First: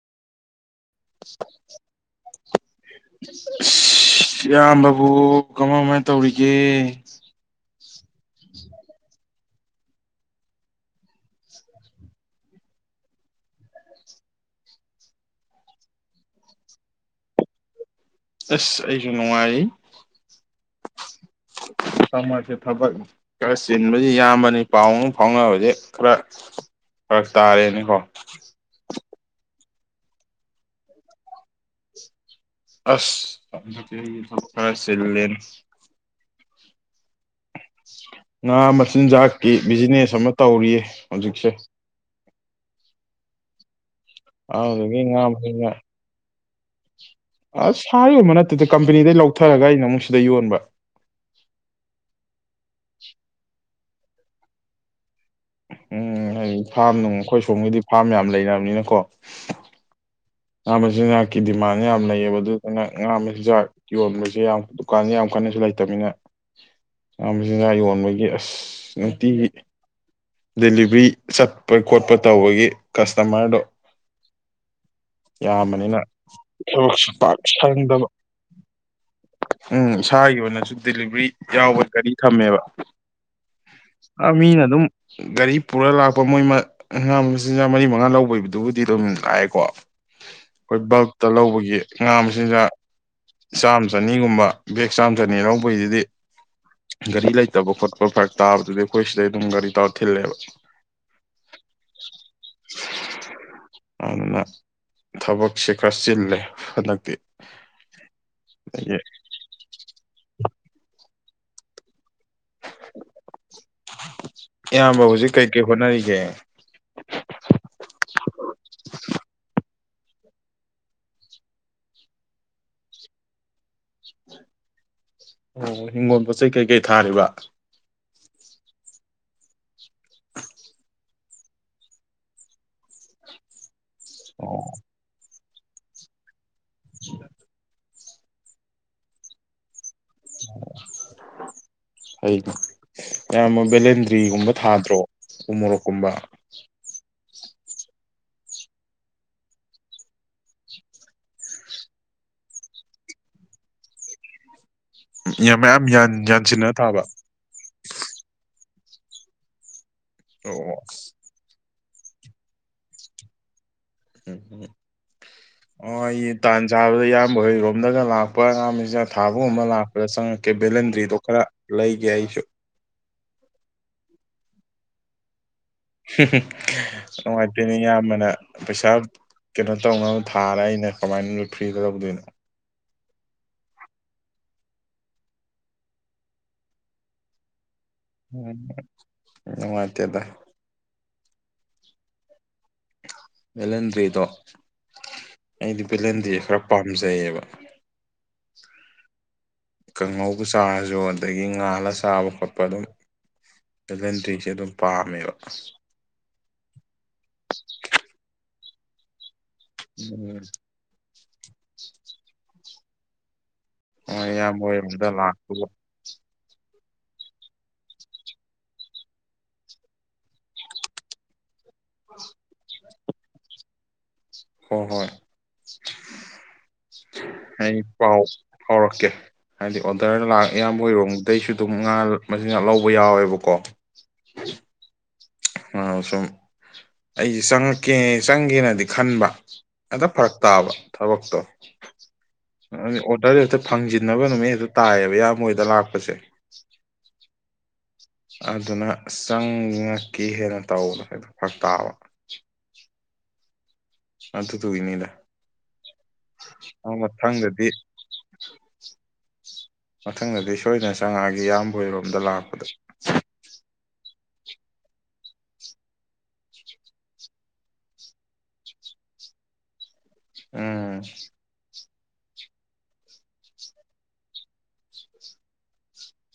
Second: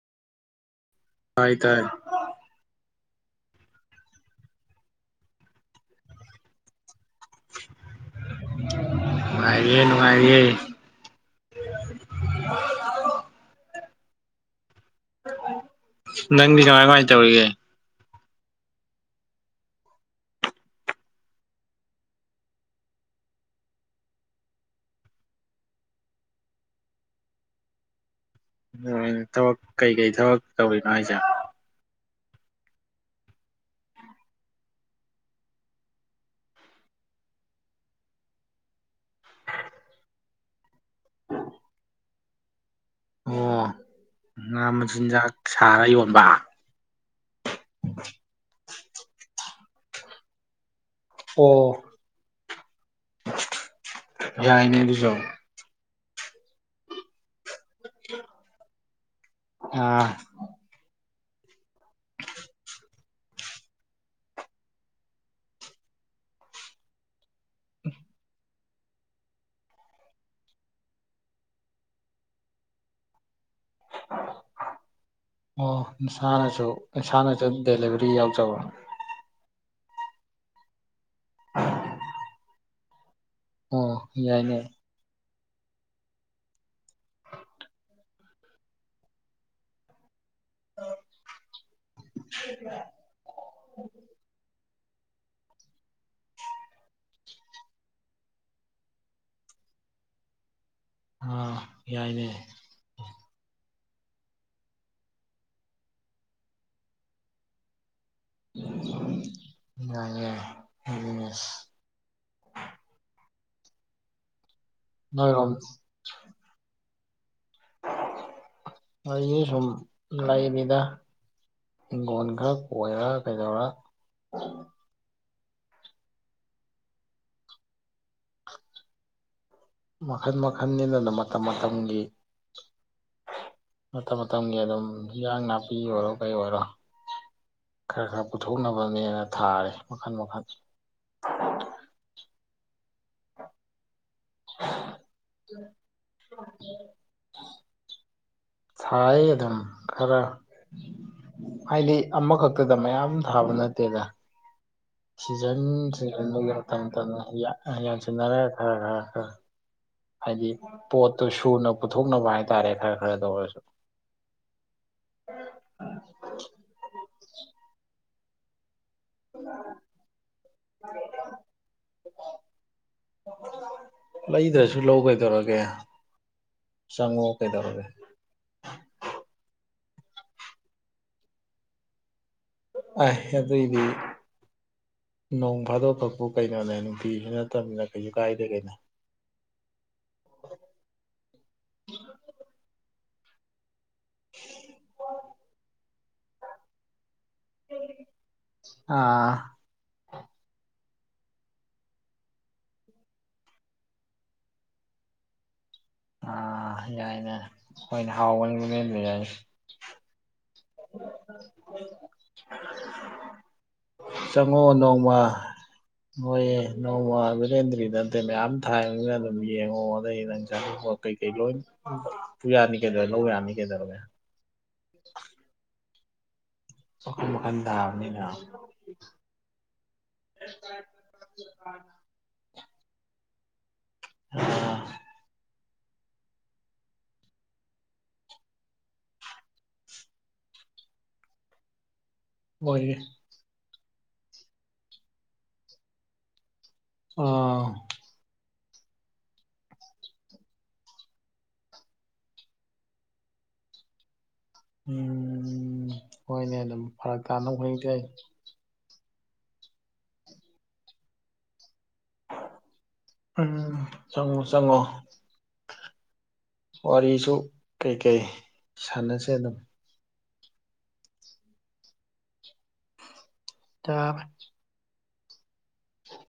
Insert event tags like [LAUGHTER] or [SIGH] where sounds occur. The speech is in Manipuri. ꯍꯥꯏꯥꯏ ꯇꯥꯏ ꯑ ꯏꯌꯥꯝꯕꯕꯨ ꯀꯃꯥꯏ ꯀꯃꯥꯏꯅ ꯇꯧꯔꯤꯒꯦ [INAUDIBLE] ꯅꯨꯡꯉꯥꯏꯔꯤꯌꯦꯦ ꯅꯨꯡꯉꯥꯏꯔꯤꯌꯦ ꯅꯪꯗꯤ ꯀꯃꯥꯏ ꯀꯃꯥꯏꯅ ꯇꯧꯔꯤꯒꯦ ꯑꯁ ꯑꯩꯁꯨ ꯅꯨꯡꯉꯥꯏ ꯁꯁꯦ ꯊꯕꯛ ꯈꯔ ꯆꯤꯟꯕꯗꯤ ꯌꯥꯝꯕꯅꯤ ꯄꯥꯎ ꯑꯃ ꯐꯥꯎꯅꯕꯗꯤ ꯈꯔ ꯐꯔꯛ ꯇꯥꯔꯦꯅꯤꯀꯣ ꯊꯕꯛ ꯀꯩꯀꯩ ꯊꯕꯛ ꯇꯧꯔꯤꯅꯣ ꯍꯥꯏꯁꯦ ꯑꯁ ꯆꯞ ꯈꯔ ꯆꯂꯦꯟ ꯉꯥ ꯃꯆꯤꯟꯖꯥꯛꯀꯤ ꯕꯤꯖꯤꯅꯦꯁ ꯑꯃ ꯇꯧꯔꯤꯌꯦ ꯍꯧꯖꯤꯛꯁꯦ ꯑꯥ ꯉꯥ ꯑꯗꯨꯗꯒꯤ ꯉꯥ ꯃꯆꯤꯟꯖꯥꯛ ꯁꯥꯔ ꯌꯣꯟꯕ ꯐꯔꯒ ꯑꯩꯅ ꯑꯃꯨꯛ ꯁꯤꯗ ꯌꯣꯟꯕ ꯑꯣ ꯌꯥꯥꯏꯅꯦ ꯑꯗꯨꯁꯣ ꯎꯝ ꯍꯥꯏ ꯐꯥꯝ ꯅꯨꯡ ꯑꯩꯈꯣꯏ ꯁꯣꯝꯒꯤꯗꯤ ꯐꯥꯔꯝ ꯌꯥꯝ ꯂꯩꯅꯕꯅꯤꯅꯀꯣ [INAUDIBLE] ꯑꯥ ꯉꯥ ꯃꯆꯤꯟꯖꯥꯛꯀꯤ ꯗꯤꯃꯥꯟ ꯌꯥꯝ ꯂꯩꯌꯦꯕ ꯑꯗꯨꯗꯨꯅ ꯉꯥ ꯃꯆꯤꯟꯖꯥꯛ ꯌꯣꯟꯕꯁꯦ ꯌꯥꯝ ꯗꯨꯀꯥꯟꯁꯦ ꯌꯥꯝ ꯀꯟꯅꯁꯨ ꯂꯩꯇꯝꯅꯤꯅ ꯉꯥ ꯃꯆꯤꯟꯖꯥꯛ ꯌꯣꯟꯕꯒꯤ ꯑꯁ ꯅꯨꯪꯇꯤ ꯗꯦꯂꯤꯚꯔꯤ ꯆꯠꯄ ꯈꯣꯠꯄ ꯇꯧꯕꯒꯤ ꯀꯁꯇꯃꯔꯗꯣ ꯑꯣ ꯌꯥꯝꯕꯅꯤꯅ ꯏꯁꯁꯥꯅꯁꯨ ꯊꯕꯛꯁꯨ ꯄꯥꯛ ꯏꯁꯟꯁꯥꯅꯁꯨ ꯁꯪꯗꯕ ꯗꯦꯂꯤꯕꯔꯤ ꯌꯥꯎꯖꯕ ꯎꯝ ꯏꯁꯥꯒꯤ ꯑꯣꯏꯅꯁꯨ ꯗꯤꯂꯤꯚꯔꯤ ꯌꯥꯎꯕ ꯀꯔꯤ ꯊꯝꯃꯦꯕ ꯑꯣ ꯑ ꯌꯥꯏꯅꯦ ꯃꯤꯅ ꯑꯗꯨꯝ ꯒꯥꯔꯤ ꯄꯨꯔ ꯂꯥꯛꯄ ꯃꯣꯏ ꯑꯉꯥꯡ ꯃꯆꯤꯟꯖꯥꯛ ꯃꯔꯤ ꯃ ꯉꯥ ꯂꯧꯕꯩꯗꯨꯗꯤ ꯑꯗꯨꯝ ꯂꯥꯛꯑꯦꯀꯣ ꯑꯩꯈꯣꯏ ꯕꯜꯇ ꯂꯧꯕꯒꯤ ꯉꯥ ꯃꯆꯤꯟꯖꯥꯛ ꯆꯥꯝꯃ ꯆꯅꯤꯒꯨꯝꯕ ꯕꯦꯛ ꯆꯥꯝꯊꯅꯤ ꯂꯧꯕꯩꯁꯤꯗꯤ ꯒꯥꯔꯤ ꯂꯩꯇꯕ ꯈꯣꯠꯄ ꯐꯔꯛ ꯇꯥꯕꯗꯨꯗꯤ ꯑꯩꯈꯣꯏ ꯁꯤꯗꯩ ꯑꯗꯨꯝ ꯒꯥꯔꯤ ꯇꯔ ꯊꯤꯜꯂꯦꯕ ꯑꯥ ꯌꯥꯏꯅꯦ ꯑꯗꯨꯅ ꯊꯕꯛꯁꯦ ꯈꯔ ꯆꯤꯜꯂꯦ ꯍꯟꯗꯛꯇꯤ ꯑꯗꯒꯤ [UNINTELLIGIBLE] [INAUDIBLE] [INAUDIBLE] ꯏꯌꯥꯝꯕ ꯍꯧꯖꯤꯛ ꯅꯣꯏꯔꯣꯝ ꯀꯩꯀꯩ ꯍꯣꯠꯅꯔꯤꯒꯦ ꯑꯩꯁꯨ ꯁꯨꯝ ꯂꯩꯔꯤꯗ ꯍꯤꯡꯒꯣꯟ ꯈꯔ ꯀꯣꯏꯔ ꯀꯩꯗꯧꯔꯒ ꯑꯣ ꯍꯤꯡꯒꯣꯜ ꯄꯣꯠ ꯆꯩ ꯀꯩꯀꯩ ꯊꯥꯔꯤꯕ ꯃꯈꯜ ꯃꯈꯜꯅꯤꯗ ꯃꯇꯝ ꯃꯇꯝꯒꯤ ꯃꯇꯝ ꯃꯇꯝꯒꯤ ꯑꯣ ꯑꯗꯨꯝ ꯍꯤꯌꯥꯡ ꯅꯥ ꯐꯤ ꯑꯣꯏꯔꯣ ꯀꯩ ꯑꯣꯏꯔꯣ [INAUDIBLE] ꯈꯔ ꯈꯔ ꯄꯨꯊꯣꯛꯅꯕꯅꯦꯅ ꯊꯥꯔꯦ ꯃꯈꯜ ꯃꯈꯜ ꯍꯥꯏ ꯑꯦꯌꯝꯕ ꯕꯦꯂꯦꯟꯗꯔ ꯐꯔꯤꯒꯨꯝꯕ ꯊꯥꯗ꯭ꯔꯣ ꯎ ꯃꯣꯔꯣꯛꯀꯨꯝꯕ ꯊꯥꯏ ꯑꯗꯨꯝ ꯈꯔ ꯍꯥꯏꯗꯤ ꯑꯃꯈꯛꯇꯗ ꯃꯌꯥꯝ ꯊꯥꯕ ꯅꯠꯇꯦꯗ ꯁꯤꯖꯟ ꯃꯌꯥꯝ ꯁꯤꯖꯟꯗꯨꯒꯤ ꯌꯥꯟꯁꯤꯟꯅ ꯃꯇꯝ ꯊꯥꯕ ꯃꯇꯝꯒꯤ ꯌꯟꯁꯤꯅꯔꯒ ꯑ ꯍꯥ ꯍꯥꯏꯗꯤ ꯑꯣ ꯄꯣꯠꯇꯨ ꯁꯨꯅ ꯄꯨꯊꯣꯛꯅꯕ ꯍꯥꯏꯇꯥꯔꯦ ꯈꯔ ꯈꯔꯗ ꯑꯣꯏꯔꯁꯨ ꯎꯝ ꯎꯝ ꯑꯣ ꯑꯩ ꯇꯥꯟ ꯁꯥꯕꯗ ꯑꯌꯥꯝꯕ ꯍꯣꯏꯔꯣꯝꯗꯒ ꯂꯥꯛ ꯄꯔꯥꯝꯖ [INAUDIBLE] ꯊꯥꯕꯨꯝ ꯑꯃ ꯂꯥꯛꯄꯗ ꯆꯪꯉꯛꯀꯦ ꯚꯦꯂꯦꯟꯗ꯭ꯔꯤꯗꯣ ꯈꯔ ꯂꯩꯒꯦ ꯑꯩꯁꯨ ꯂꯩꯗ꯭ꯔꯁꯨ ꯂꯧ ꯀꯩꯗꯧꯔꯒꯦ ꯍꯝ ꯍꯝ ꯆꯪꯉꯣ ꯅꯨꯡꯉꯥꯏꯇꯣꯅꯦ ꯀꯩꯗꯧꯔꯒꯦ ꯑꯌꯥꯝꯕꯅ ꯄꯩꯁꯥ ꯀꯩꯅꯣ ꯏꯇꯥꯎ ꯅꯪ ꯊꯥꯔ ꯑꯩꯅ ꯀꯃꯥꯏꯅ ꯐ꯭ꯔꯤꯗ ꯂꯧꯗꯣꯏꯅꯣ ꯑꯥꯏ ꯑꯗꯨꯏꯗꯤ ꯅꯣꯡ ꯐꯥꯗꯣꯛ ꯈꯛꯄꯨ ꯀꯩꯅꯣꯅꯦ ꯅꯨꯡꯇꯤꯁꯨ ꯅꯠꯇꯃꯤꯅ ꯎꯝ ꯅꯨꯡꯉꯥꯏꯇꯦꯗ [INAUDIBLE] [INAUDIBLE] ꯄꯦꯗꯣ ꯑꯩꯗꯤ ꯕꯦꯂꯦꯟꯗ꯭ꯔꯤ ꯈꯔ ꯄꯥꯝꯖꯩꯌꯦꯕ ꯑꯥ ꯀꯥꯡꯉꯧꯕ ꯆꯥꯔꯁꯨ ꯑꯗꯒꯤ ꯉꯥꯜꯂ ꯆꯥꯕ ꯈꯣꯠꯄ ꯑꯗꯨꯝ ꯚꯦꯂꯦꯟꯇ꯭ꯔꯤꯁꯦ ꯑꯗꯨꯝ ꯄꯥꯝꯃꯦꯕ ꯑꯥ ꯌꯥꯏꯅꯦ ꯑꯩꯈꯣꯏꯅꯥ [UNINTELLIGIBLE] ꯎꯝ [UNINTELLIGIBLE] ꯍꯣꯏ ꯏꯌꯥꯝꯕꯍ‌ꫭꯏ ꯌꯨꯝꯗ ꯂꯥꯛꯄꯒꯨꯝ ꯍꯣꯏꯌꯦ ꯅꯣꯡꯃ ꯕꯦꯂꯦꯟꯗ꯭ꯔꯤꯗ ꯅꯠꯇꯦ ꯃꯌꯥꯝ ꯊꯥꯏ ꯃꯌꯥꯝꯗꯣ ꯌꯦꯡꯉꯣ ꯑꯗꯩ ꯅꯪ ꯆꯅꯤꯡꯕ ꯀꯩꯀꯩ ꯂꯣꯏ ꯄꯨꯌꯥꯅꯤ ꯀꯩꯗꯧꯔꯦ ꯂꯧ ꯌꯥꯅꯤ ꯀꯩꯗꯧꯒꯦ ꯍꯣ ꯍꯣꯏ ꯃꯈꯟ ꯃꯈꯟ ꯑꯩ ꯄꯥꯎ ꯊꯥꯕꯅꯤꯅ ꯐꯥꯎꯔꯛꯀꯦ ꯍꯥꯏꯕꯗꯤ ꯑꯣꯗꯔ ꯂꯥꯛꯑꯦ ꯏꯌꯥꯝꯕ ꯍꯣꯏ ꯔꯣꯝꯗꯩꯁꯨ ꯑꯗꯨꯝ ꯉꯥ ꯃꯆꯤꯟꯖꯥꯛ ꯂꯧꯕ ꯌꯥꯎꯋꯦꯕꯛ ꯀꯣ ꯑ ꯑ ꯁꯨꯝ ꯑꯩꯁꯦ ꯆꯪꯉꯛꯀꯦ ꯆꯪꯒꯦꯅꯗꯤ ꯈꯟꯕ ꯑꯗ ꯐꯔꯛ ꯇꯥꯕ ꯊꯕꯛꯇꯣ ꯑ ꯃꯣꯏꯒꯤ ꯑꯣꯗꯔꯗꯤ ꯆꯠ ꯐꯪꯖꯤꯟꯅꯕ ꯅꯨꯃꯤꯠ ꯍꯦꯛꯇ ꯇꯥꯏꯌꯦꯕ ꯏꯌꯥꯃꯕ ꯍꯣꯏꯗ ꯂꯥꯛꯄꯁꯦ ꯑꯥ ꯑꯗꯨꯅ ꯆꯪꯉꯛꯀꯦ ꯍꯦꯅ ꯇꯧꯕꯗꯨ ꯐꯥꯔꯛ ꯇꯥꯕ ꯑꯗꯨꯗꯨꯒꯤꯅꯤꯗ ꯎꯝ ꯍꯣꯏꯅꯦ ꯑꯗꯨꯝ ꯑ ꯐꯔꯛ ꯇꯥꯅꯕ ꯃꯊꯪꯗꯗꯤ ꯈꯨꯗꯤꯡꯒꯤ ꯑꯩ ꯃꯊꯪꯗꯗꯤ ꯁꯣꯏꯗꯅ ꯆꯪꯉꯛꯑꯒꯦ ꯏꯌꯥꯝ ꯑꯣꯏꯔꯣꯝꯗ ꯂꯥꯛꯄꯗ ꯎꯝ ꯆꯪꯉꯣ ꯆꯪꯉꯣ ꯋꯥꯔꯤꯁꯨ ꯀꯩꯀꯩ ꯁꯥꯟꯅꯁꯦ ꯑꯗꯨꯝ ꯎꯝ [UNINTELLIGIBLE]